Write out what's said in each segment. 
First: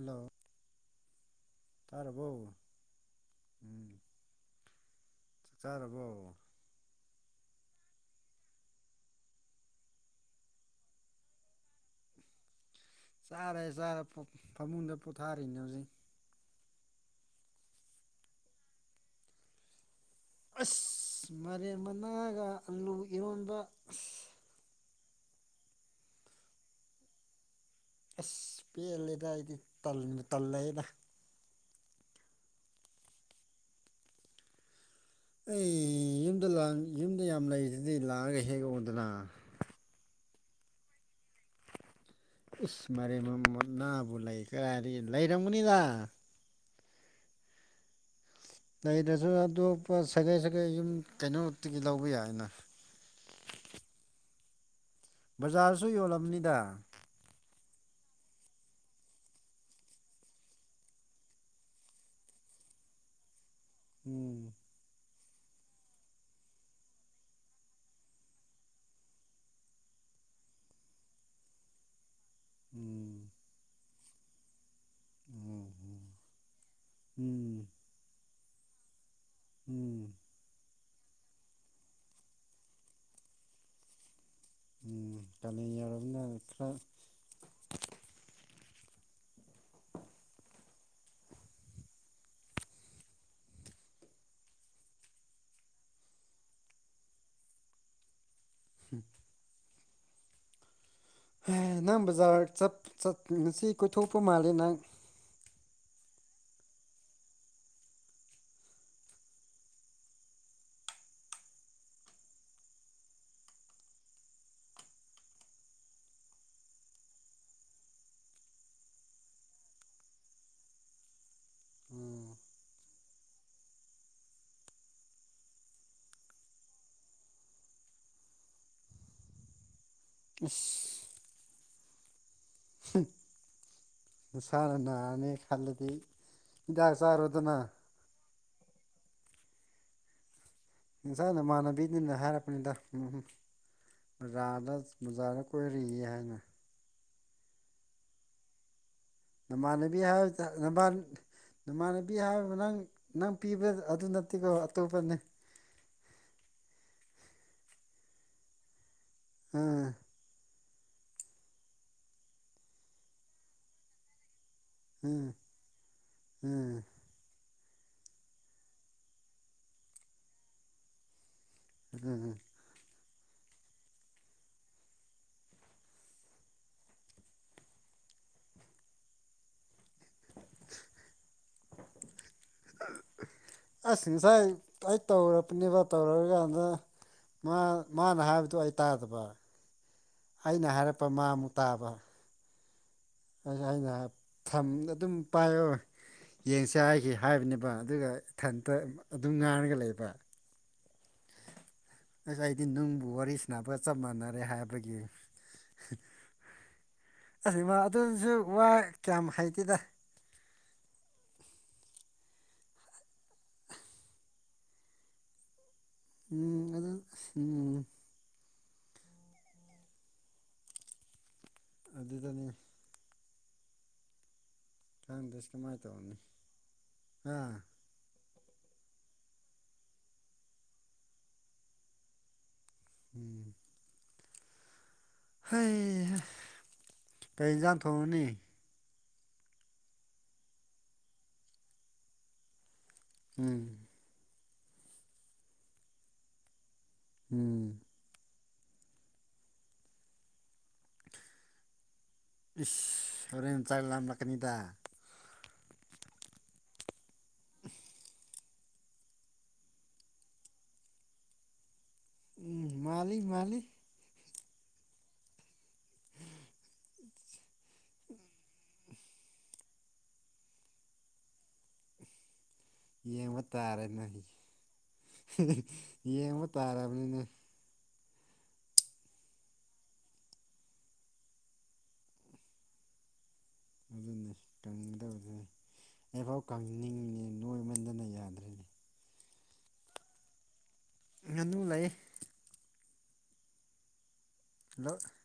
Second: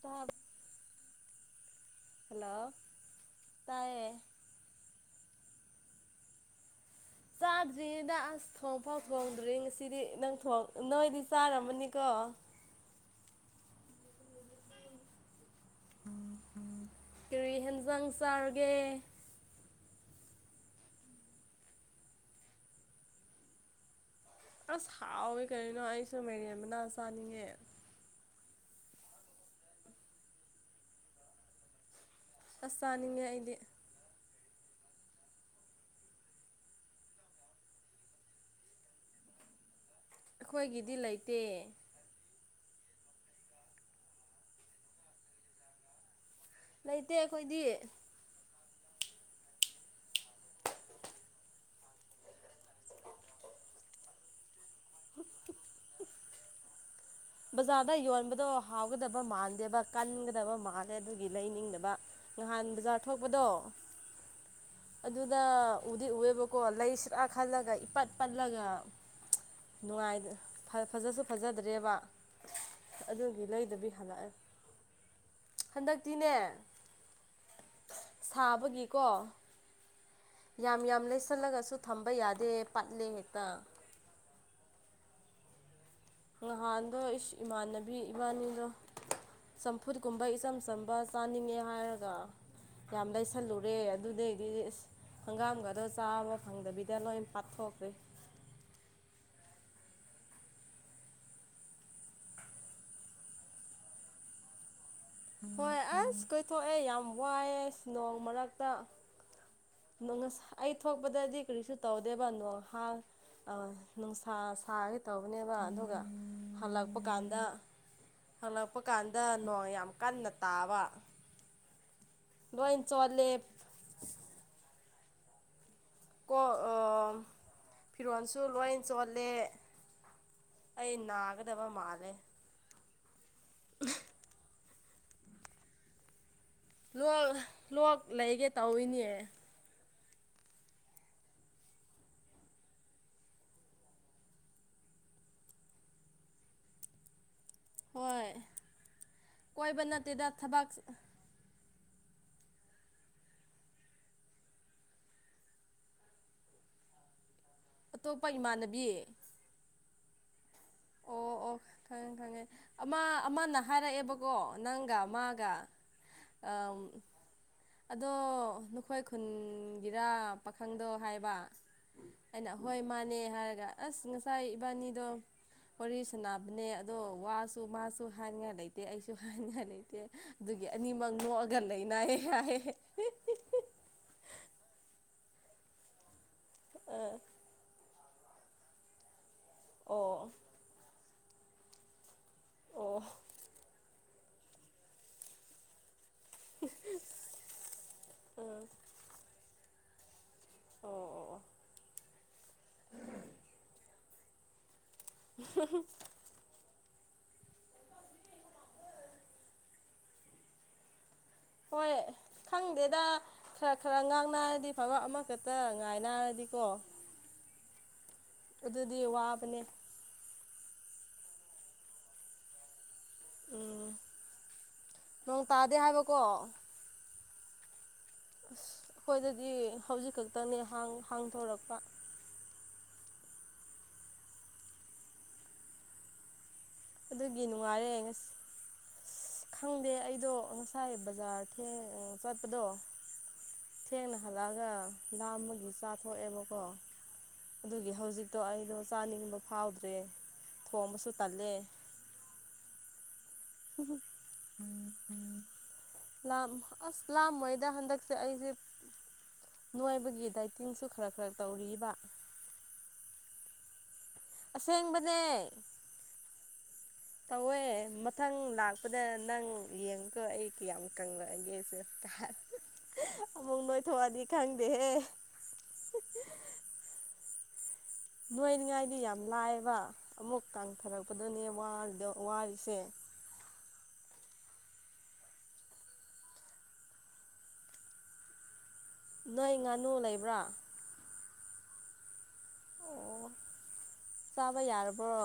ꯇꯞ ꯇꯔꯔꯕꯧꯝ ꯇꯥꯏꯌꯦ ꯆ ꯆꯥꯔꯔꯕꯣ ꯆꯥꯗ꯭ꯔꯤꯉꯩꯗ ꯑꯁ ꯊꯣꯡꯐꯥꯎ ꯊꯣꯡꯗ꯭ꯔꯤ ꯉꯁꯤꯗꯤ ꯅꯪ ꯅꯣꯏꯗꯤ ꯆꯥꯔꯝꯃꯅꯤꯀꯣ ꯆꯥꯔꯦ ꯆꯥꯔꯦ ꯐꯃꯨꯡꯗ ꯄꯣꯊꯥꯔꯤꯅꯦ ꯍꯧꯖꯤꯛ ꯀꯔꯤ ꯍꯦꯟꯖꯥꯡ ꯆꯥꯔꯒꯦ ꯑꯁ ꯃꯔꯦ ꯃꯅꯥꯒ ꯑꯂꯨ ꯏꯔꯣꯟꯕ ꯑꯁ ꯍꯥꯎꯏꯤ ꯀꯔꯤꯅꯣ ꯑꯩꯁꯨ ꯃꯦꯔꯦꯟ ꯃꯅꯥ ꯆꯥꯅꯤꯡꯉꯦ ꯑꯁ ꯄꯦꯜꯂꯦꯗ ꯑꯩꯗꯤ ꯇꯜꯂꯑꯦꯗ ꯑꯁ ꯆꯥꯅꯤꯡꯉꯦ ꯑꯩꯗꯤ ꯑꯩ ꯌꯨꯝꯗ ꯌꯨꯝꯗ ꯌꯥꯝ ꯂꯩꯔꯤꯁꯤꯗꯤ ꯂꯥꯛꯑꯒ ꯍꯦꯛ ꯑꯣꯗꯅ ꯑꯩꯈꯣꯏꯒꯤꯗꯤ ꯂꯩꯇꯦ ꯏꯁ ꯃ ꯃꯣꯍꯃꯠ ꯅꯥꯕꯨ ꯂꯩ ꯀꯗꯥꯥꯏ ꯍꯥꯏꯗꯤ ꯂꯩꯔꯝꯒꯅꯤꯗ ꯂꯩꯇꯦ ꯑꯩꯈꯣꯏꯗꯤ ꯂꯩꯗꯁꯨ ꯑꯇꯣꯞꯄ ꯁꯥꯒꯩ ꯁꯥꯒꯩ ꯌꯨꯝ ꯀꯩꯅꯣꯛꯇꯒꯤ ꯂꯧꯕ ꯌꯥꯏꯅ ꯕꯖꯥꯔꯁꯨ ꯌꯣꯜꯂꯝꯕꯅꯤꯗ ꯕꯖꯥꯔꯗ ꯌꯣꯟꯕꯗꯣ ꯍꯥꯎꯒꯗꯕ ꯃꯥꯟꯗꯦꯕ ꯀꯟꯒꯗꯕ ꯃꯥꯜꯂꯦ ꯑꯗꯨꯒꯤ ꯂꯩꯅꯤꯡꯗꯕ ꯅꯍꯥꯟ ꯕꯖꯥꯔ ꯊꯣꯛꯄꯗꯣ ꯎꯝ ꯑꯗꯨꯗ ꯎꯗꯤꯎꯑꯦꯕꯀꯣ ꯂꯩꯁꯤꯔꯥ ꯈꯜꯂꯒ ꯏꯄꯠ ꯄꯜꯂꯒ ꯅꯨꯡꯉꯥꯏ ꯐꯖꯁꯨ ꯐꯖꯗ꯭ꯔꯦꯕ ꯎꯝ ꯑꯗꯨꯒꯤ ꯂꯩꯗꯕꯤ ꯍꯜꯂꯛꯑꯦ ꯎꯝ ꯎꯝ ꯍꯟꯗꯛꯇꯤꯅꯦ ꯎꯝ ꯁꯥꯕꯒꯤꯀꯣ ꯎꯝ ꯌꯥꯝ ꯌꯥꯝ ꯂꯩꯁꯜꯂꯒꯁꯨ ꯊꯝꯕ ꯌꯥꯗꯦ ꯄꯠꯂꯦ ꯍꯦꯛꯇ ꯎꯝ ꯀ ꯌꯥꯣ ꯅꯍꯥꯟꯗꯣ ꯏꯁ ꯏꯃꯥꯟꯅꯕꯤ ꯏꯕꯥꯅꯤꯗꯣ ꯆꯝꯐꯨꯠꯀꯨꯝꯕ ꯏꯆꯝ ꯆꯝꯕ ꯆꯥꯅꯤꯡꯉꯦ ꯍꯥꯏꯔꯒ ꯌꯥꯝ ꯂꯩꯁꯜꯂꯨꯔꯦ ꯑꯗꯨꯗꯩꯗꯤ ꯑ ꯍꯪꯒꯥꯝꯒꯗꯣ ꯆꯥꯝꯕ ꯐꯪꯗꯕꯤꯗ ꯂꯣꯏ ꯄꯥꯊꯣꯛꯇꯦ ꯎꯝ ꯅꯪ ꯕꯖꯥꯔ ꯉꯁꯤ ꯀꯣꯏꯊꯣꯛꯄ ꯃꯥꯜꯂꯦ ꯅꯪ ꯍꯣꯏ ꯑꯁ ꯀꯣꯏꯊꯣꯛꯑꯦ ꯌꯥꯝ ꯋꯥꯏꯑꯦ ꯑꯁ ꯅꯣꯡ ꯃꯔꯛꯇ ꯅ ꯉꯁ ꯑꯩ ꯊꯣꯛꯄꯗꯗꯤ ꯀꯔꯤꯁꯨ ꯇꯧꯗꯦꯕ ꯅꯣꯥꯟ ꯅꯨꯡꯁꯥ ꯁꯥꯒꯦ ꯇꯧꯕꯅꯦꯕ ꯑꯗꯨꯒ ꯍꯜꯂꯛꯄ ꯀꯥꯟꯗ ꯍꯂ ꯏꯄ ꯀꯥꯟꯗ ꯅꯣ ꯀꯟꯅ ꯇꯥꯕ ꯂꯣꯏ ꯆꯣꯂꯦ ꯀꯣ ꯐꯤꯔꯣꯜꯁꯨ ꯂꯣꯏ ꯆꯣꯠꯂꯦ ꯑꯩ ꯏꯅꯥꯒꯗꯕ ꯃꯥꯂꯦ ꯁꯔ ꯅꯅꯥꯅꯦ ꯈꯂꯗꯤ ꯍꯤꯗꯥꯛ ꯂꯣꯛ ꯆꯥꯔꯨꯗꯅ ꯂꯣꯛ ꯂꯩꯒꯦ ꯇꯧꯋꯤꯅꯦ ꯏꯁꯟꯁꯥ ꯅꯃꯥꯟꯅꯕꯤꯅꯤꯅ ꯍꯥꯏꯔꯛꯄꯅꯤꯗ ꯎꯝ ꯖꯥꯗ ꯕꯖꯥꯗ ꯀꯣꯏꯔꯤ ꯍꯥꯏꯅ ꯍꯣꯏ ꯀꯣꯏꯕ ꯅꯃꯥꯟꯅꯕꯤ ꯅꯠꯇꯦꯗ ꯍꯥꯏ ꯊꯕꯛ ꯅꯃꯥꯟꯅꯕꯤ ꯍꯥꯏꯕ ꯅꯪ ꯅꯪ ꯄꯤꯕ ꯑꯗꯨ ꯅꯠꯇꯦꯀꯣ ꯑꯇꯣꯞꯄꯅꯤ ꯑꯇꯣꯞꯄ ꯏꯃꯥꯟꯅꯕꯤ ꯑꯝ ꯑꯣ ꯑꯣ ꯈꯪꯉꯦ ꯈꯪꯉꯦ ꯑꯃ ꯑꯃꯅ ꯍꯥꯏꯔꯛꯑꯦꯕꯀꯣ ꯅꯪꯒ ꯑꯥ ꯃꯥꯒ ꯑ ꯑꯥ ꯑꯗꯣ ꯅꯈꯣꯏ ꯈꯨꯟꯒꯤꯔꯥ ꯄꯥꯈꯪꯗꯣ ꯍꯥꯏꯕ ꯑꯥ ꯑꯩꯅ ꯍꯣꯏ ꯃꯥꯅꯦ ꯍꯥꯏꯔꯒ ꯑꯁ ꯉꯁꯥꯏ ꯏꯕꯥꯅꯤꯗꯣ ꯋꯥꯔꯤ ꯁꯅꯕꯅꯦ ꯑꯗꯣ ꯋꯥꯁꯨ ꯃꯥꯁꯨ ꯍꯥꯏꯅꯤꯡꯉꯥꯏ ꯂꯩꯇꯦ ꯑꯩꯁꯨ ꯍꯥꯏꯅꯤꯡꯉꯥꯏ ꯂꯩꯇꯦ ꯑꯗꯨꯒꯤ ꯑꯅꯤꯃꯛ ꯅꯣꯛꯑꯒ ꯂꯩꯅꯍꯦ ꯍꯥꯏꯦ ꯑꯁ ꯉꯁꯥꯏ ꯑꯩ ꯇꯧꯔꯛꯄꯅꯦꯕ ꯇꯧꯔꯑ ꯀꯥꯟꯗ ꯃꯥꯅ ꯍꯥꯏꯕ ꯑꯗꯨ ꯑꯩ ꯇꯥꯗꯕ ꯑꯣ ꯑꯩꯅ ꯍꯥꯏꯔꯛꯄ ꯃꯥꯃꯨꯛ ꯇꯥꯕ ꯑꯣ ꯑ ꯑꯩꯅ ꯊꯝ ꯑꯗꯨꯝ ꯄꯥꯏꯌꯣ ꯌꯦꯡꯁꯦ ꯍꯥꯏꯈꯤ ꯍꯥꯏꯕꯅꯦꯕ ꯑꯗꯨꯒ ꯎꯝ ꯏꯊꯟꯇ ꯑꯗꯨꯝ ꯉꯥꯡꯔꯒ ꯂꯩꯕ ꯑꯣ ꯑꯣ ꯑꯁ ꯑꯩꯗꯤ ꯅꯨꯡꯕꯨ ꯋꯥꯔꯤ ꯁꯅꯕꯒ ꯆꯞ ꯃꯥꯟꯅꯔꯦ ꯍꯥꯏꯕꯒꯤ ꯑꯁ ꯏꯃꯥ ꯑꯗꯨꯁꯨ ꯋꯥ ꯀꯌꯥꯝ ꯍꯥꯏꯒꯦꯗ ꯍꯣꯏ ꯈꯪꯗꯦꯗ ꯈꯔ ꯈꯔ ꯉꯥꯡꯅꯔꯗꯤ ꯐꯕ ꯑꯃꯈꯛꯇ ꯉꯥꯏ ꯎꯝ ꯑꯗꯨꯗ ꯎꯝ ꯑꯗꯨꯗꯤ ꯋꯥꯕꯅꯦ ꯑꯗꯨꯗꯅꯤ ꯎꯝ ꯅꯪ ꯇꯥꯗꯤ ꯍꯥꯏꯕꯀꯣ ꯍꯥꯝ ꯑꯁ ꯑꯩꯈꯣꯏꯗꯗꯤ ꯍꯧꯖꯤꯛ ꯈꯛꯇꯅꯤ ꯍꯥꯡꯗꯣꯔꯛꯄ ꯎꯝ ꯍꯣꯏ ꯀꯖꯥꯟ ꯊꯣꯑꯅꯤ ꯑꯁ ꯈꯪꯗꯦ ꯑꯩꯗꯣ ꯉꯁꯥꯏ ꯕꯖꯥꯔ ꯊ ꯆꯠꯄꯗꯣ ꯎꯝ ꯍꯠꯂꯛꯑꯒ ꯂꯥꯝꯕꯒꯤ ꯆꯥꯊꯣꯛꯑꯦꯕꯀꯣ ꯎꯝ ꯑꯗꯨꯒꯤ ꯍꯧꯖꯤꯛ ꯑꯗꯣ ꯑꯩꯗꯣ ꯆꯥꯅꯤꯡꯕ ꯐꯥꯎꯗ꯭ꯔꯦ ꯊꯣꯡꯕꯁꯨ ꯇꯜꯂꯦ ꯏꯁ ꯁꯣꯔꯦꯟ ꯃ ꯆꯥ ꯂ ꯂꯀꯅꯤꯗ ꯂ ꯑꯁ ꯂꯥꯝꯃꯣꯏꯗ ꯍꯟꯗꯛꯁꯦ ꯑꯩꯁꯦ ꯉꯥꯏꯕꯒꯤ ꯗꯥꯏꯇꯤꯡꯁꯨ ꯈꯔ ꯈꯔ ꯇꯧꯔꯤꯕ ꯎꯝ ꯃꯥꯜꯂꯤ ꯃꯥꯜꯂꯤ ꯑꯁꯦꯡꯕꯅꯦ ꯇꯧꯋꯦ ꯃꯊꯪ ꯂꯥꯛꯄꯗ ꯅꯪ ꯌꯦꯡꯉꯨꯀꯣ ꯑꯩ ꯀꯌꯥꯝ ꯀꯪꯉꯛꯑꯒꯦ ꯑꯩꯁꯦ ꯌꯦꯡꯕ ꯇꯥꯔꯦ ꯅ ꯈꯪꯗꯦꯍꯦ ꯌꯦꯡꯕ ꯇꯥꯔꯕꯅꯤꯅ ꯅꯣꯏꯅꯤꯉꯥꯏꯗꯤ ꯌꯥꯝ ꯂꯥꯏꯑꯕ ꯑꯃꯨꯛ ꯀꯥꯡꯊꯔꯛꯄꯗꯅꯦ ꯋꯥꯔꯤꯁꯦ ꯑꯗꯨ ꯏꯗꯔ ꯑꯩꯐꯥꯎ ꯀꯪꯅꯤꯡꯉꯤꯅꯦ ꯅꯣꯏꯃꯟꯗꯅ ꯌꯥꯗ꯭ꯔꯤꯅꯦ ꯅꯣꯏ ꯉꯥꯅꯨ ꯂꯩꯕ꯭ꯔꯥ ꯉꯉ ꯑꯗꯨ ꯂꯩ ꯑꯣ ꯆꯥꯕ ꯑꯗꯣ ꯌꯥꯔꯕ꯭ꯔꯣ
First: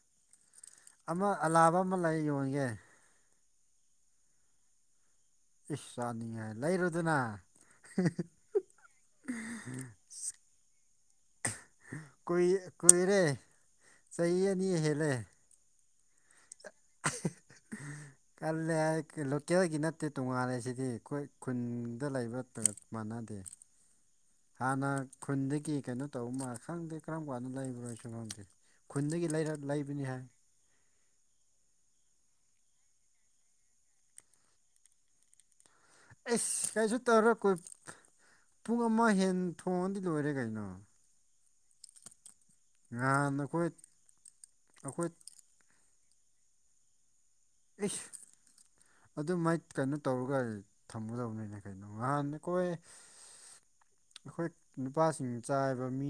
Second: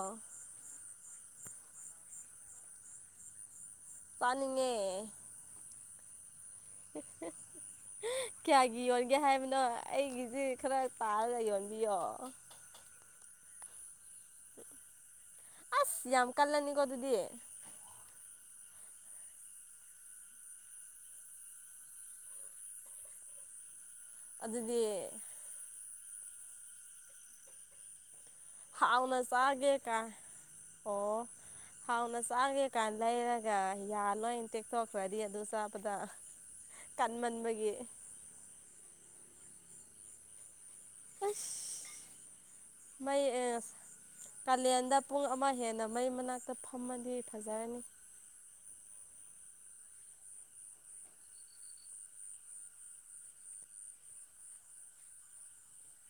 ꯑꯃ ꯑꯂꯥꯕ ꯑꯃ ꯂꯩ ꯌꯣꯟꯒꯦ ꯄꯥꯅꯤꯡꯉꯦ ꯏꯁꯥꯅꯤ ꯍꯥꯏ ꯀꯌꯥꯒꯤ ꯌꯣꯟꯒꯦ ꯍꯥꯏꯕꯅꯣ ꯑꯩꯒꯤꯁꯤ ꯈꯔ ꯄꯥꯔꯒ ꯌꯣꯟꯜꯂꯤꯒ ꯀꯨ ꯀꯨꯏꯔꯦ ꯆꯍꯤ ꯑꯅꯤ ꯍꯦꯜꯂꯦ ꯑꯁ ꯌꯥꯝ ꯀꯜꯂꯅꯤꯀꯣ ꯑꯗꯨꯗꯤ ꯎꯝ [unintelligible] [inaudible] ꯀꯜꯂꯦ ꯂꯣꯀꯦꯜꯒꯤ ꯅꯠꯇꯦ ꯇꯣꯉꯥꯜꯂꯦ ꯁꯤꯗꯤ ꯑꯩꯈꯣꯏ ꯈꯨꯟꯗ ꯂꯩꯕ ꯃꯥꯟꯅꯗꯦ [unintelligible] [inaudible] ꯑꯗꯨꯗꯤ ꯍꯥꯟꯅ ꯈꯨꯟꯗꯒꯤ ꯀꯩꯅꯣ ꯇꯧꯕ ꯃꯥꯜ ꯈꯪꯗꯦ ꯀꯔꯝ ꯀꯥꯟꯗ ꯂꯩꯕ꯭ꯔꯣꯏ ꯁꯂꯣꯝꯗꯦ ꯍꯥꯎꯥꯎꯅ ꯆꯥꯒꯦ ꯀꯥ ꯑꯣ ꯍꯥꯎꯅ ꯆꯥꯒꯦ ꯀꯥꯏꯅ ꯂꯩꯔꯒ ꯌꯥꯜ ꯂꯣꯏꯅ ꯇꯦꯛꯊꯣꯛꯈ꯭ꯔꯗꯤ ꯑꯗꯨ ꯆ ꯑꯩꯁ ꯀꯩꯁꯨ ꯇꯧꯔ ꯀꯣꯏ ꯄꯨꯡ ꯑꯃ ꯍꯦꯟ ꯊꯣꯡꯉꯗꯤ ꯂꯣꯏꯔꯦ ꯀꯩꯅꯣ ꯩ ꯉꯍꯥꯟ ꯑꯩꯈꯣꯏ ꯀꯥꯂꯦꯟꯗ ꯑꯩꯈꯣꯏ ꯄꯨꯡ ꯑꯃ ꯍꯦꯕ ꯃꯩ ꯃꯅꯥꯛꯇ ꯐꯝꯃꯗꯤ ꯐꯖꯔꯅꯤ ꯑꯗꯨ ꯃꯥꯏ ꯀꯩꯅꯣ ꯇꯧꯔꯒ ꯊꯝꯃꯗꯕꯅꯤꯅꯦ ꯀꯩꯅꯣ ꯅꯍꯥꯟ ꯑꯩꯈꯣꯏ ꯑꯩꯈꯣꯏ ꯅꯨꯄꯥꯁꯤꯡ ꯆꯥꯏꯕ ꯃꯤ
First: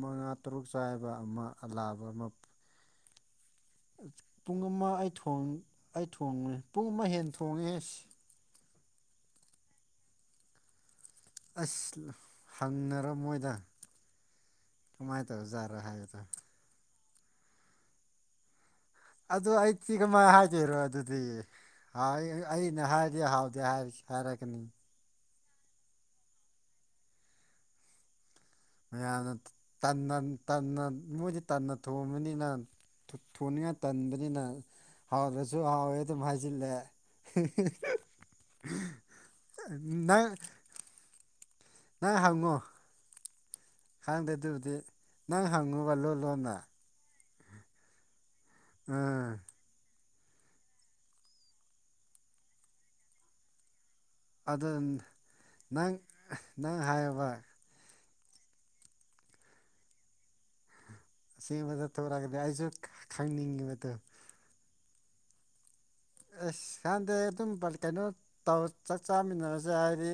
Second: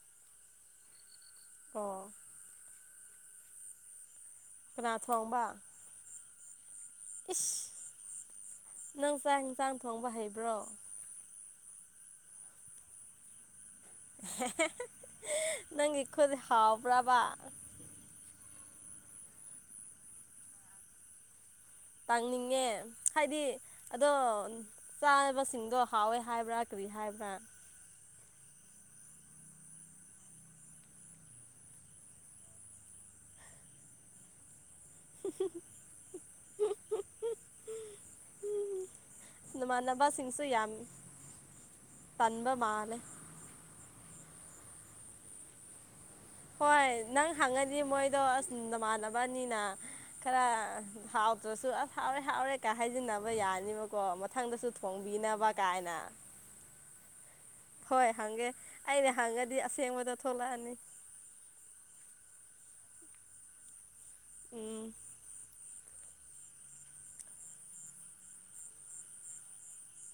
ꯃꯉꯥ ꯇꯔꯨꯛ ꯆꯥꯏꯕ ꯑꯃ ꯑꯂꯥꯕ ꯀꯣ ꯑꯃ ꯄꯨꯡ ꯑꯃ ꯀꯅꯥ ꯑꯩ ꯊꯣꯡꯕ ꯑꯩ ꯊꯣꯡꯉꯦ ꯄꯨꯡ ꯑꯃ ꯍꯦꯟꯅ ꯏꯁ ꯊꯣꯡꯉꯦꯁ ꯅꯪ ꯆꯥꯛ ꯌꯦꯟꯁꯥꯡ ꯊꯣꯡꯕ ꯍꯩꯕ꯭ꯔꯣ ꯑꯁ ꯍꯪꯅꯔ ꯃꯣꯏꯗ ꯀꯃꯥꯏꯅ ꯇꯧꯔꯖꯥꯠꯔꯥ ꯅꯪ ꯍꯥꯏꯕꯗꯣ ꯏꯈꯣꯗꯤ ꯍꯥꯎꯕ꯭ꯔꯕ ꯑꯗꯨ ꯑꯩꯗꯤꯤ ꯀꯃꯥꯏ ꯍꯥꯏꯒꯣꯏꯔꯣ ꯑꯗꯨꯗꯤ ꯍꯥꯏ ꯇꯥꯡꯅꯤꯡꯉꯦ ꯑꯩꯅ ꯍꯥꯏꯔꯗꯤ ꯍꯥꯏꯗꯤ ꯍꯥꯎꯗꯦ ꯑꯗꯣ ꯍꯥꯏꯔꯛꯀꯅꯤ ꯆꯥꯅꯕ ꯁꯤꯡꯗꯣ ꯍꯥꯎꯋꯏ ꯍꯥꯏꯕ꯭ꯔꯥ ꯀꯔꯤ ꯍꯥꯏꯕ꯭ꯔꯥ ꯃꯌꯥꯝꯅ ꯃꯣꯏꯁꯦ ꯇꯟꯅ ꯊꯣꯡꯕꯅꯤꯅ ꯊꯨꯅꯤꯡꯉꯥꯏ ꯇꯟꯕꯅꯤꯅ ꯍꯥꯎ ꯔꯖꯨ ꯍꯥꯎꯇ ꯃꯥꯏꯁꯤꯂꯦ ꯎꯝ ꯃꯅꯕꯁꯤꯡꯁꯨ ꯌꯥꯝꯃꯤ ꯅꯪ ꯄꯕ ꯍꯪꯉꯣ ꯃꯥꯅꯦ ꯈꯪꯗꯦ ꯑꯗꯨꯕꯨꯗꯤ ꯅꯪ ꯍꯪꯉꯨꯕ ꯂꯣ ꯂꯣꯟꯅ ꯍꯣꯏ ꯅꯪ ꯍꯪꯉꯗꯤ ꯃꯣꯏꯗꯣ ꯑꯁ ꯎꯝ ꯅꯃꯥꯟꯅꯕꯅꯤꯅ ꯈꯔ ꯍꯥꯎꯇ꯭ꯔꯁꯨ ꯑꯁ ꯍꯥꯎꯔꯦ ꯍꯥꯎꯔꯦ ꯀ ꯍꯥꯏꯖꯤꯟꯅꯕ ꯌꯥꯅꯤꯕ ꯀꯣ ꯃꯊꯪꯗꯁꯨ ꯑꯗꯨ ꯊꯣꯡꯕꯤꯅꯕ ꯅꯪ ꯀꯥꯏꯅ ꯅꯪ ꯍꯥꯏꯌꯣꯕ ꯍꯣꯏ ꯍꯪꯒꯦ ꯑꯩꯅ ꯍꯪꯉꯗꯤ ꯑꯁꯦꯡꯕꯗ ꯊꯣꯛꯂꯛꯑꯅꯤ ꯁꯤꯁ ꯊꯔꯁꯨ ꯈꯪꯅꯤꯡꯦ ꯃ ꯎꯝ ꯑꯁ ꯍꯥꯟꯗꯦ ꯑꯗꯨꯝ ꯀꯩꯅꯣ ꯇꯧ ꯆꯥꯛ ꯆꯥꯃꯤꯟꯅꯕꯁꯦ ꯍꯥꯏꯗꯤ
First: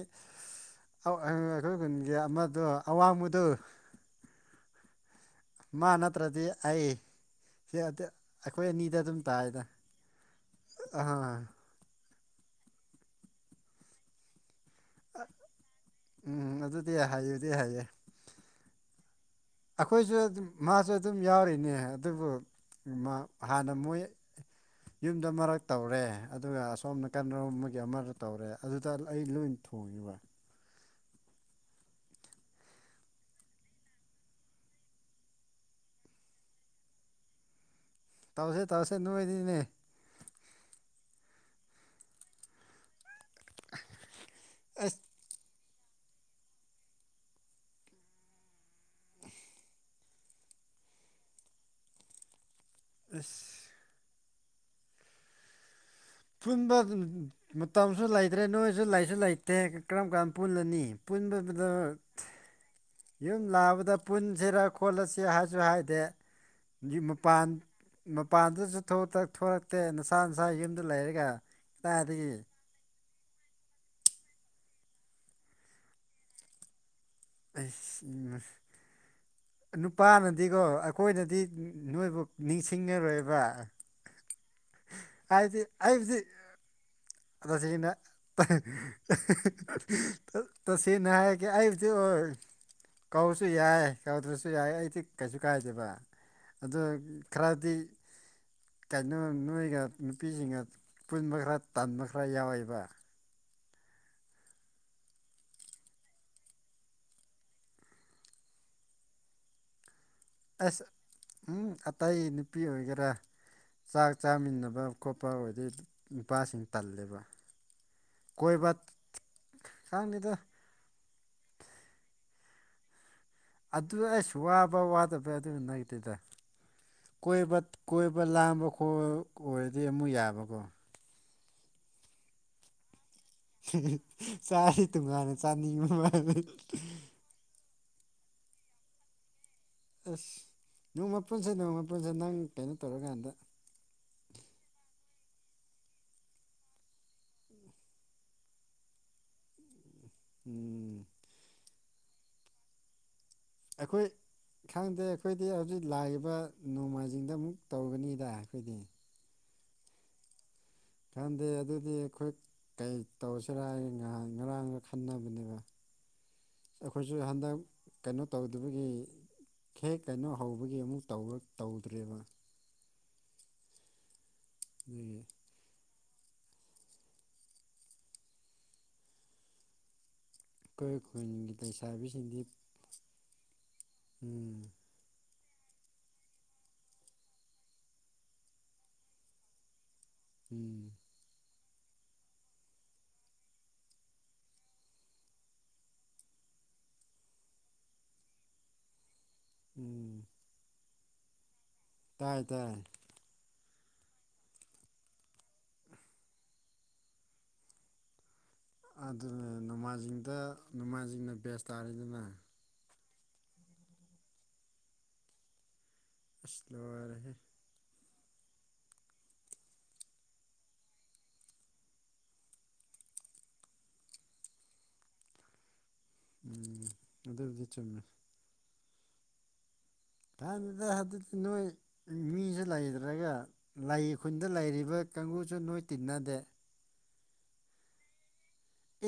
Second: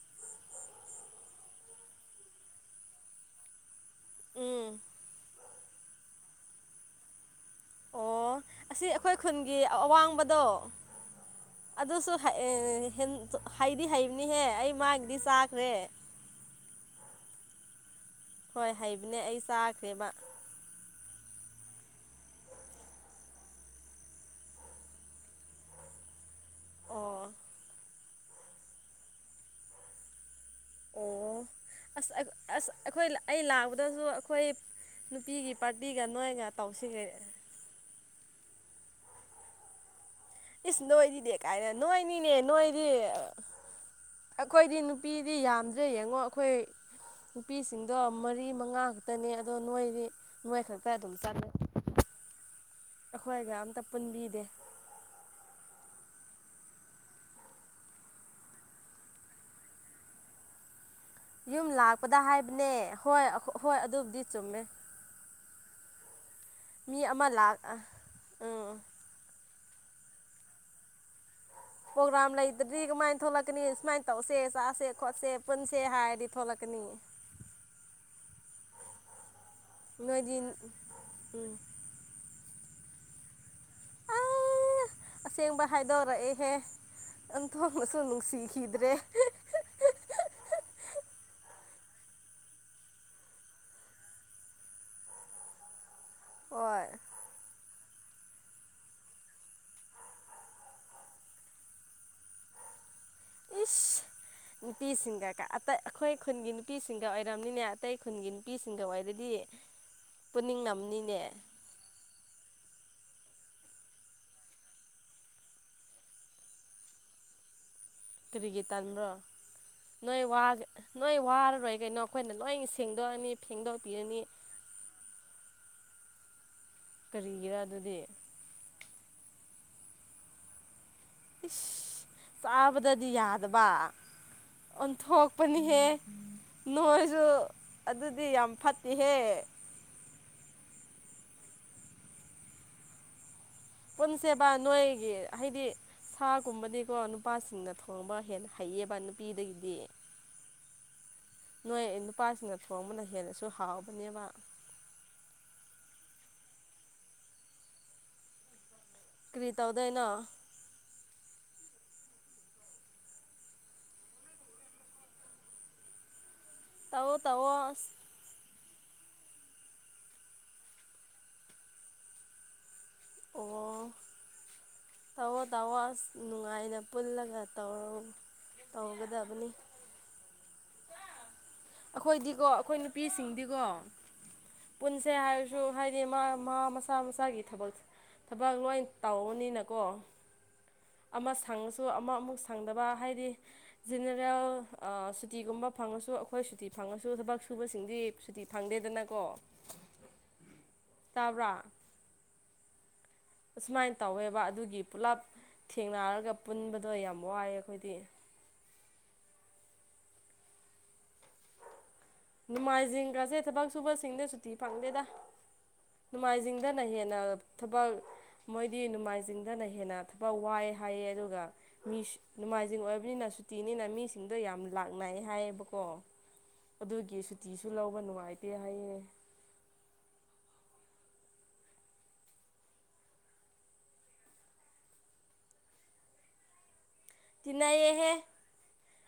ꯑꯩꯈꯣꯏ ꯈꯨꯟꯒꯤ ꯑꯃꯗꯣ ꯑꯋꯥꯡꯕꯗꯨ ꯎꯝ ꯃꯥ ꯅꯠꯇ꯭ꯔꯗꯤ ꯑꯩ ꯁꯤ ꯑꯣ ꯑꯩꯈꯣꯏ ꯑꯁꯤ ꯑꯅꯤꯗ ꯑꯩꯈꯣꯏ ꯑꯗꯨꯝ ꯈꯨꯟꯒꯤ ꯇꯥꯏꯗ ꯑꯋꯥꯡꯕꯗꯣ ꯑꯥ ꯑꯗꯨꯁꯨ ꯑꯦ ꯍꯦꯟ ꯍꯗꯤ ꯍꯥꯏꯩꯅꯤ ꯍꯦ ꯑꯩ ꯃꯒꯤꯗꯤ ꯆꯈ꯭ꯔꯦ ꯎꯝ ꯑꯗꯨꯗꯤ ꯍꯩꯕꯗꯤ ꯍꯩꯌꯦ ꯍꯣꯏ ꯍꯥꯏꯕꯅꯦ ꯑꯩ ꯆꯥꯈ꯭ꯔꯦꯕ ꯑꯩꯈꯣꯏꯁꯨ ꯑꯗꯨꯝ ꯃꯥꯁꯨ ꯑꯗꯨꯝ ꯌꯥꯎꯔꯤ ꯅꯦ ꯑꯗꯨꯕꯨ ꯍꯥꯟꯅ ꯃꯣꯏ ꯌꯨꯝꯗ ꯃꯔꯛ ꯇꯧꯔꯦ ꯑꯗꯨꯒ ꯑꯁꯣꯝ ꯅꯥ ꯑꯣ ꯀꯅꯥꯨꯝ ꯑꯃꯒꯤꯒꯤ ꯑꯃ ꯇꯧꯔꯦ ꯑꯗꯨꯗ ꯑꯩ ꯂꯣꯏ ꯕ ꯑ ꯑꯁ ꯑꯩꯈꯣꯏ ꯑꯩ ꯂꯥꯛꯄꯗꯁꯨ ꯑꯩꯈꯣꯏ ꯅꯨꯄꯤꯒꯤ ꯄꯥꯔꯇꯤꯒ ꯅꯣꯏꯒ ꯇꯧꯁꯤꯒ ꯇꯧꯁꯦ ꯇꯥꯎꯁꯦ ꯅꯣꯏꯗꯤꯅꯦ ꯏꯁ ꯅꯣꯏꯗꯤꯅꯦ ꯀꯥꯏꯅ ꯅꯣꯏꯅꯤꯅꯦ ꯅꯣꯏꯗꯤ ꯑꯩꯈꯣꯏꯗꯤ ꯑꯁ ꯅꯨꯄꯤꯗꯤ ꯌꯥꯝꯗ꯭ꯔꯦ ꯌꯦꯡꯉꯣ ꯑꯩꯈꯣꯏ ꯅꯨꯄꯤꯁꯤꯡꯗꯣ ꯃꯔꯤ ꯃꯉꯥ ꯈꯛꯇꯅꯤ ꯑꯗꯣ ꯅꯣꯏꯗꯤ ꯅꯣꯏ ꯈꯛꯇ ꯑꯗꯨꯝ ꯆꯠꯂ [unintelligible] ꯑꯁ ꯑꯩꯈꯣꯏꯒ ꯑꯝꯇ ꯄꯨꯟꯕꯤꯗꯦ ꯄꯨꯟꯕ ꯃꯇꯝꯁꯨ ꯂꯩꯇ꯭ꯔꯦ ꯅꯣꯏꯁꯨ ꯂꯩꯁꯨ ꯂꯩꯇꯦ ꯀꯔꯝ ꯀꯥꯟ ꯄꯨꯜꯂꯅꯤ ꯌꯨꯝ ꯄꯨꯟꯕꯗ ꯂꯥꯛꯄꯗ ꯍꯥꯏꯕꯅꯦ ꯍꯣꯏ ꯌꯨꯝ ꯍꯣꯏ ꯂꯥꯛꯕꯗ ꯑꯗꯨꯕꯨꯗꯤ ꯆꯨꯝꯃꯦ ꯄꯨꯟꯁꯤꯔ ꯈꯣꯠꯂꯁꯤ ꯨ ꯍꯥꯏꯗꯦ ꯃꯤ ꯑꯃ ꯃꯄꯥꯟ ꯂꯥꯛ ꯃꯄꯥꯟꯗꯁꯨ ꯎꯝ ꯅꯠꯇꯦ ꯅꯁꯥ ꯅꯁꯥ ꯌꯨꯝꯗ ꯂꯩꯔꯒ ꯀꯗꯥꯏꯗꯒꯤ ꯄꯣꯒ꯭ꯔꯥꯝ ꯂ ꯏꯔꯗꯤꯒꯃꯥꯏ ꯊꯣꯛꯂꯛꯀꯅꯤ ꯁꯨꯃꯥꯏꯅ ꯇꯧꯁꯦ ꯆꯁꯦ ꯈꯣꯠꯁꯦ ꯄꯨꯟꯁꯦ ꯍꯥꯏꯔꯗꯤ ꯊꯣꯛꯂꯛꯀꯅꯤ ꯑꯩ ꯎ ꯅꯣꯏꯗꯤ ꯅꯨꯄꯥꯅꯗꯤꯀꯣ ꯑꯩꯈꯣꯏꯅꯗꯤ ꯎꯝ ꯅꯣꯏꯕꯨ ꯅꯤꯡꯁꯤꯡꯉꯔꯣꯏꯕ ꯑꯥ ꯍꯥꯏꯗꯤ ꯑꯁꯦꯡꯕ ꯑꯕꯗꯤ ꯍꯥꯏꯗꯣꯔꯛꯑꯦꯍꯦ ꯁꯤꯅ ꯑꯣꯟꯊꯣꯛꯅꯁꯨ ꯅꯨꯡꯁꯤꯈꯤꯗ꯭ꯔꯦ ꯇ ꯁꯤꯅꯅꯥ ꯀ ꯑ ꯑꯗꯨ ꯑꯣꯏ ꯀꯧꯔꯁꯨ ꯌꯥꯏ ꯀꯧꯗ꯭ꯔꯁꯨ ꯌꯥꯏ ꯑꯩꯗꯤ ꯀꯩꯁꯨ ꯀꯥꯏꯗꯦꯕ ꯑꯗꯣ ꯍꯣꯏ ꯈꯔꯗꯤ ꯀꯩꯅꯣ ꯅꯣꯏꯒ ꯅꯨꯄꯤꯁꯤꯡꯒ ꯄꯨꯟꯕ ꯈꯔ ꯇꯥꯟꯕ ꯈꯔ ꯌꯥꯎꯋꯦꯕ ꯏꯁ ꯅꯨꯄꯤꯁꯤꯡꯒ ꯑ ꯑꯩꯈꯣꯏ ꯈꯨꯟꯒꯤ ꯅꯨꯄꯤꯁꯤꯡꯒ ꯑꯣꯏꯔꯕꯝꯅꯤꯅꯦ ꯑꯇꯩ ꯈꯨꯟꯒꯤ ꯅꯨꯄꯤꯁꯤꯡꯒ ꯑꯣꯏꯔꯗꯤ ꯇꯦ ꯑꯁ ꯎꯝ ꯑꯇꯩ ꯅꯨꯄꯤ ꯑꯣꯏꯒꯦꯔꯥ ꯆꯥꯛ ꯆꯥꯃꯤꯟꯅꯕ ꯈꯣꯠꯄ ꯑꯣꯏꯔꯗꯤ ꯅꯨꯄꯥꯁꯤꯡ ꯇꯜꯂꯦꯕ ꯀꯔꯤꯒꯤ ꯀꯣꯏꯕ ꯇꯥꯟꯕ꯭ꯔꯣ ꯅꯣꯏ ꯈꯪꯗꯦꯗ ꯋꯥꯒ ꯅꯣꯏ ꯋꯥꯔꯔꯣꯏ ꯀꯩꯅꯣ ꯑꯩꯈꯣꯏꯅ ꯂꯣꯏ ꯁꯦꯡꯗꯣꯛꯑꯅꯤ ꯑꯗꯨ ꯐꯦꯡꯗꯣꯛꯄꯤꯔꯅꯤ ꯑꯁ ꯋꯥꯕ ꯋꯥꯗꯕ ꯑꯗꯨ ꯅꯗꯨꯦꯗ ꯀꯔꯤꯒꯤꯔ ꯕ ꯑꯗꯨꯗꯤ ꯀꯣꯏꯕ ꯂꯥꯝꯕ ꯈꯣꯠꯄ ꯑꯣꯏꯔꯗꯤ ꯑꯃꯨꯛ ꯌꯥꯕꯀꯣ ꯏ ꯑꯥꯕꯗ ꯌꯥꯗꯕ ꯆꯥꯗꯤ ꯇꯣꯉꯥꯟꯅ ꯑꯣꯟꯊꯣꯛꯄꯅꯤꯍꯦ ꯆꯥꯅꯤꯡꯕ ꯃꯥꯜꯂꯦ ꯅꯣꯏꯁꯨ ꯑꯗꯨꯗꯤ ꯌꯥꯝ ꯐꯠꯇꯦꯍꯦ ꯑꯁ ꯅꯣꯡ ꯃꯄꯨꯟꯁꯦ ꯅꯣꯡ ꯃꯥꯄꯨꯟꯁꯦ ꯅꯪ ꯀꯩꯅꯣ ꯇꯧꯔꯀꯥꯟꯗ ꯄꯨꯟꯁꯦꯕ ꯅꯣꯏꯒꯤ ꯍꯥꯏꯗꯤ ꯁꯥꯒꯨꯝꯕꯗꯤꯀꯣ ꯅꯨꯄꯥꯁꯤꯡꯅ ꯊꯣꯡꯕ ꯍꯦꯟꯅ ꯍꯩꯌꯦꯕ ꯅꯨꯄꯤꯗꯒꯤꯗꯤ ꯎꯝ ꯅꯣꯏ ꯅꯨꯄꯥꯁꯤꯡꯅ ꯊꯣꯡꯕꯅ ꯍꯦꯟꯅ ꯑꯩꯈꯣꯏ ꯈꯪꯗꯦ ꯑꯩꯈꯣꯏꯗꯤ ꯍꯧꯖꯤꯛ ꯂꯥꯛ ꯅꯣꯡꯃꯥꯏꯖꯤꯡꯗ ꯑꯃꯨꯛ ꯇꯧꯒꯅꯤꯗ ꯑꯩꯈꯣꯏꯗꯤ ꯀ꯭ꯔꯤ ꯇꯧꯗꯅ ꯈꯪꯗꯦ ꯑꯗꯨꯗꯤ ꯑꯩꯈꯣꯏ ꯀꯩ ꯇꯧꯁꯤꯔꯥ ꯉꯔꯥꯡꯒ ꯈꯟꯅꯕꯅꯦꯕ ꯑꯩꯈꯣꯏꯁꯨ ꯇꯧꯑꯣ ꯍꯟꯗꯛ ꯇꯧꯑꯣ ꯑꯁ ꯀꯩꯅꯣ ꯇꯧ ꯑꯗꯨꯒꯤ ꯍꯦꯛ ꯀꯩꯅꯣ ꯍꯧꯕꯒꯤ ꯑꯃꯨꯛ ꯇꯧꯔ ꯇꯧꯗ꯭ꯔꯦꯕ ꯑꯣ ꯑꯗꯨꯒꯤ ꯇꯣ ꯇꯋꯥ ꯅꯨꯡꯉꯥꯏꯅ ꯄꯨꯜꯂꯒꯧ ꯇꯧꯒꯗꯕꯅꯤ ꯑꯩꯈꯣꯏ ꯈꯨꯟꯒꯤ ꯂꯩꯁꯥꯕꯤꯁꯤꯡꯗꯤ ꯑꯩꯈꯣꯏꯗꯤꯀꯣ ꯑꯩꯈꯣꯏ ꯅꯨꯄꯤꯁꯤꯡꯗꯤꯀꯣ ꯎꯝ ꯄꯨꯟꯁꯦ ꯍꯥꯏꯜ ꯊ꯭ꯔꯨ ꯍꯥꯏꯗꯤ ꯃꯥ ꯃꯥ ꯃꯁꯥ ꯃꯁꯥꯒꯤ ꯊꯕꯛ ꯊꯕꯛ ꯂꯣꯏ ꯇꯧꯧꯕꯅꯤꯅꯀꯣ ꯎꯝ ꯁꯪꯉꯁꯨ ꯑꯃꯨꯛ ꯑꯃꯨꯛ ꯁꯪꯗꯕ ꯍꯥꯏꯗꯤ ꯖꯤꯦꯅꯔꯦꯜ ꯁꯨꯇꯤꯒꯨꯝꯕ ꯐꯪꯉꯁꯨ ꯑꯩꯈꯣꯏ ꯁꯨꯇꯤ ꯐꯪꯉꯁꯨ ꯊꯕꯛ ꯁꯨꯕꯁꯤꯡꯗꯤ ꯁꯨꯇꯤ ꯐꯪꯗꯦꯗꯅꯀꯣ ꯎꯝ ꯇꯥꯕ꯭ꯔꯥ ꯇꯥꯏ ꯇꯥꯏ ꯑꯁꯨꯃꯥꯏꯅ ꯇꯧꯋꯦꯕ ꯑꯗꯨꯒꯤ ꯄꯨꯂꯞ ꯊꯦꯡꯅꯔꯒ ꯄꯨꯟꯕꯗꯣ ꯌꯥꯝ ꯋꯥꯏꯑꯦ ꯑꯩꯈꯣꯏꯗꯤ ꯑꯗꯨꯅ ꯅꯣꯡꯃꯥꯏꯖꯤꯡꯗ ꯅꯣꯡꯃꯥꯏꯁꯤꯡꯅ ꯕꯦꯁ ꯇꯥꯔꯤꯗꯅ ꯅꯣꯡꯃꯥꯏꯖꯤꯡ ꯀꯥꯁꯦ ꯊꯕꯛ ꯁꯨꯕꯁꯤꯡꯗ ꯁꯨꯇꯤ ꯐꯪꯗꯦꯗ ꯑꯁ ꯅꯣꯡꯃꯥꯏꯖꯤꯡꯗꯅ ꯍꯦꯟꯅ ꯂꯣꯏꯔꯦꯍꯦ ꯊꯕꯛ ꯃꯣꯏꯗꯤ ꯅꯣꯡꯃꯥꯏꯖꯤꯡꯗꯅ ꯍꯦꯟꯅ ꯊꯕꯛ ꯋꯥꯏ ꯍꯥꯏꯌꯦ ꯑꯗꯨꯒ ꯃꯤ ꯅꯣꯡꯃꯥꯏꯖꯤꯡ ꯑꯣꯏꯕꯅꯤꯅꯁꯨ ꯁꯨꯇꯤꯅꯤꯅ ꯃꯤꯁꯤꯡꯗꯣ ꯌꯥꯝ ꯂꯥꯛꯅ ꯍꯥꯏꯌꯦꯕꯀꯣ ꯎꯝ ꯑꯗꯨꯒꯤ ꯑꯗꯨꯕꯨꯗꯤ ꯁꯨꯇꯤꯁꯨ ꯂꯧꯕ ꯆꯨꯝꯃꯦ ꯅꯨꯡꯉꯥꯏꯇꯦ ꯍꯥꯏꯌꯦ ꯑꯥꯟꯕꯗ ꯍꯥꯏꯖꯤꯛꯇꯤ ꯅꯣꯏ ꯃꯤꯁꯤ ꯂꯩꯇ꯭ꯔꯒ ꯂꯩ ꯈꯨꯟꯗ ꯂꯩꯔꯤꯕ ꯀꯥꯡꯒꯨꯁꯨ ꯅꯣꯏ ꯇꯤꯟꯅꯗꯦ ꯇꯤꯟꯅꯩꯌꯦꯦꯍꯦ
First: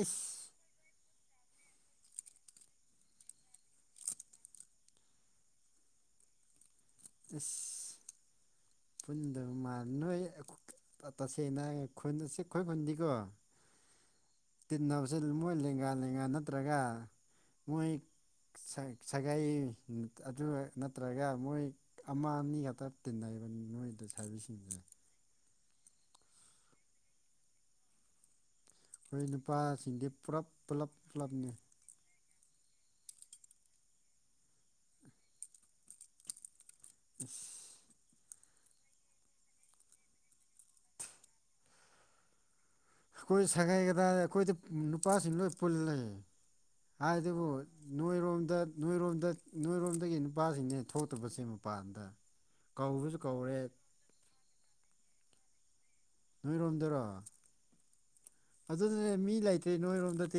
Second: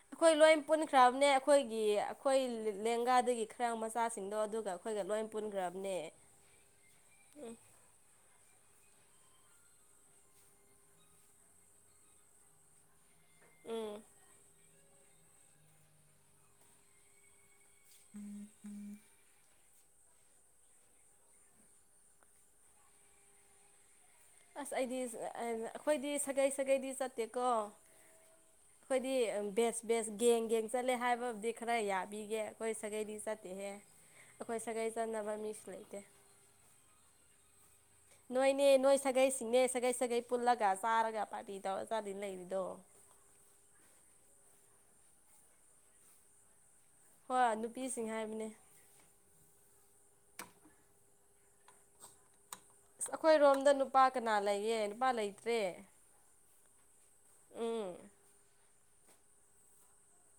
ꯏꯁ ꯂꯣꯏ ꯄꯨꯅꯤꯡ ꯈ꯭ꯔꯕꯅꯦ ꯑꯩꯈꯣꯏꯒꯤ ꯑꯩꯈꯣꯏ ꯂꯦꯡꯒꯥꯗꯒꯤ ꯈꯔ ꯃꯆꯥꯁꯤꯡꯗꯣ ꯑꯗꯨꯒ ꯑꯩꯈꯣꯏꯒ ꯂꯣꯏ ꯄꯨꯟꯈ꯭ꯔꯕꯅꯦ [unintelligible] ꯑ ꯈꯨꯟꯗ ꯃꯥꯜ ꯅꯣꯏ ꯇꯁꯦꯡꯅ ꯈꯣꯏ ꯈꯨꯟꯗꯤꯀꯣ ꯎꯝ ꯇꯤꯟꯅꯕꯁꯦ ꯃꯣꯏ ꯂꯦꯡꯒꯥ ꯂꯦꯡꯒꯥ ꯅꯠꯇ꯭ꯔꯒ ꯃꯣꯏ ꯁꯒꯥꯏ ꯑꯗꯨ ꯅꯠꯇ꯭ꯔꯒ ꯃꯣꯏ ꯑꯃ ꯑꯅꯤ ꯈꯛꯇ ꯇꯤꯟꯅꯩ ꯑꯁ ꯑꯩꯗꯤ ꯑꯩꯈꯣꯏꯗꯤ ꯁꯥꯒꯩ ꯁꯥꯒꯩꯗꯤ ꯆꯠꯇꯦꯀꯣ ꯑꯩꯈꯣꯏꯗꯤ ꯑꯩꯈꯣꯏ ꯕꯦꯁ ꯅꯨꯄꯥꯁꯤꯡꯗꯤ ꯕꯦꯁ ꯒꯦꯡ ꯄꯨꯂꯞ ꯒꯦꯡ ꯄꯨꯂꯞ ꯆꯠꯂꯦ ꯄꯨꯂꯞꯅꯤ ꯍꯥꯏꯕꯕꯨꯗꯤ ꯈꯔ ꯌꯥꯕꯤꯒꯦ ꯑꯩꯈꯣꯏ ꯁꯥꯒꯩꯗꯤ ꯆꯠꯇꯦꯍꯦ ꯑꯩꯈꯣꯏ ꯁꯥꯒꯩ ꯆꯠꯅꯕ ꯃꯤꯁꯨ ꯂꯩꯇꯦ ꯎ ꯅꯣꯏꯅꯦ ꯅꯣꯏ ꯁꯥꯒꯩꯁꯤꯡꯅꯦ ꯁꯥꯒꯩ ꯁꯥꯒꯩ ꯄꯨꯜꯂꯒ ꯆꯥꯔꯒ ꯄꯥꯔꯇꯤ ꯇꯧꯔ ꯆꯥꯗꯤ ꯂꯩꯔꯤꯗꯣ ꯑꯩꯈꯣꯏ ꯁꯒꯥꯏ ꯀꯗ ꯑꯩꯈꯣꯏꯗꯤ ꯅꯨꯄꯥꯁꯤꯡ ꯂꯣꯏ ꯄꯨꯜ ꯂꯩ ꯍꯥꯏꯗꯨꯕꯨ ꯍꯣꯏ ꯅꯨꯄꯤꯁꯤꯡ ꯍꯥꯏꯕꯅꯦ ꯅꯣꯏꯔꯣꯝꯗ ꯅꯣꯏꯔꯣꯝꯗ ꯅꯣꯏꯔꯣꯝꯗꯒꯤ ꯅꯨꯄꯥꯁꯤꯡꯅꯦ ꯊꯣꯛꯇꯕꯁꯦ ꯃꯄꯥꯟꯗ ꯑ ꯀꯧꯕꯁꯨ ꯀꯧꯔꯦ ꯑꯩꯈꯣꯏꯔꯣꯝꯗ ꯅꯨꯄꯥ ꯀꯅꯥ ꯂꯩꯌꯦ ꯅꯨꯄꯥ ꯂꯩꯇ꯭ꯔꯦ ꯅꯣꯏꯔꯣꯝꯗꯔꯣ ꯑꯦ ꯑꯗꯨꯅꯅꯦ ꯃꯤ ꯂꯩꯇ꯭ꯔꯦ ꯅꯣꯏꯔꯣꯝꯗꯗꯤ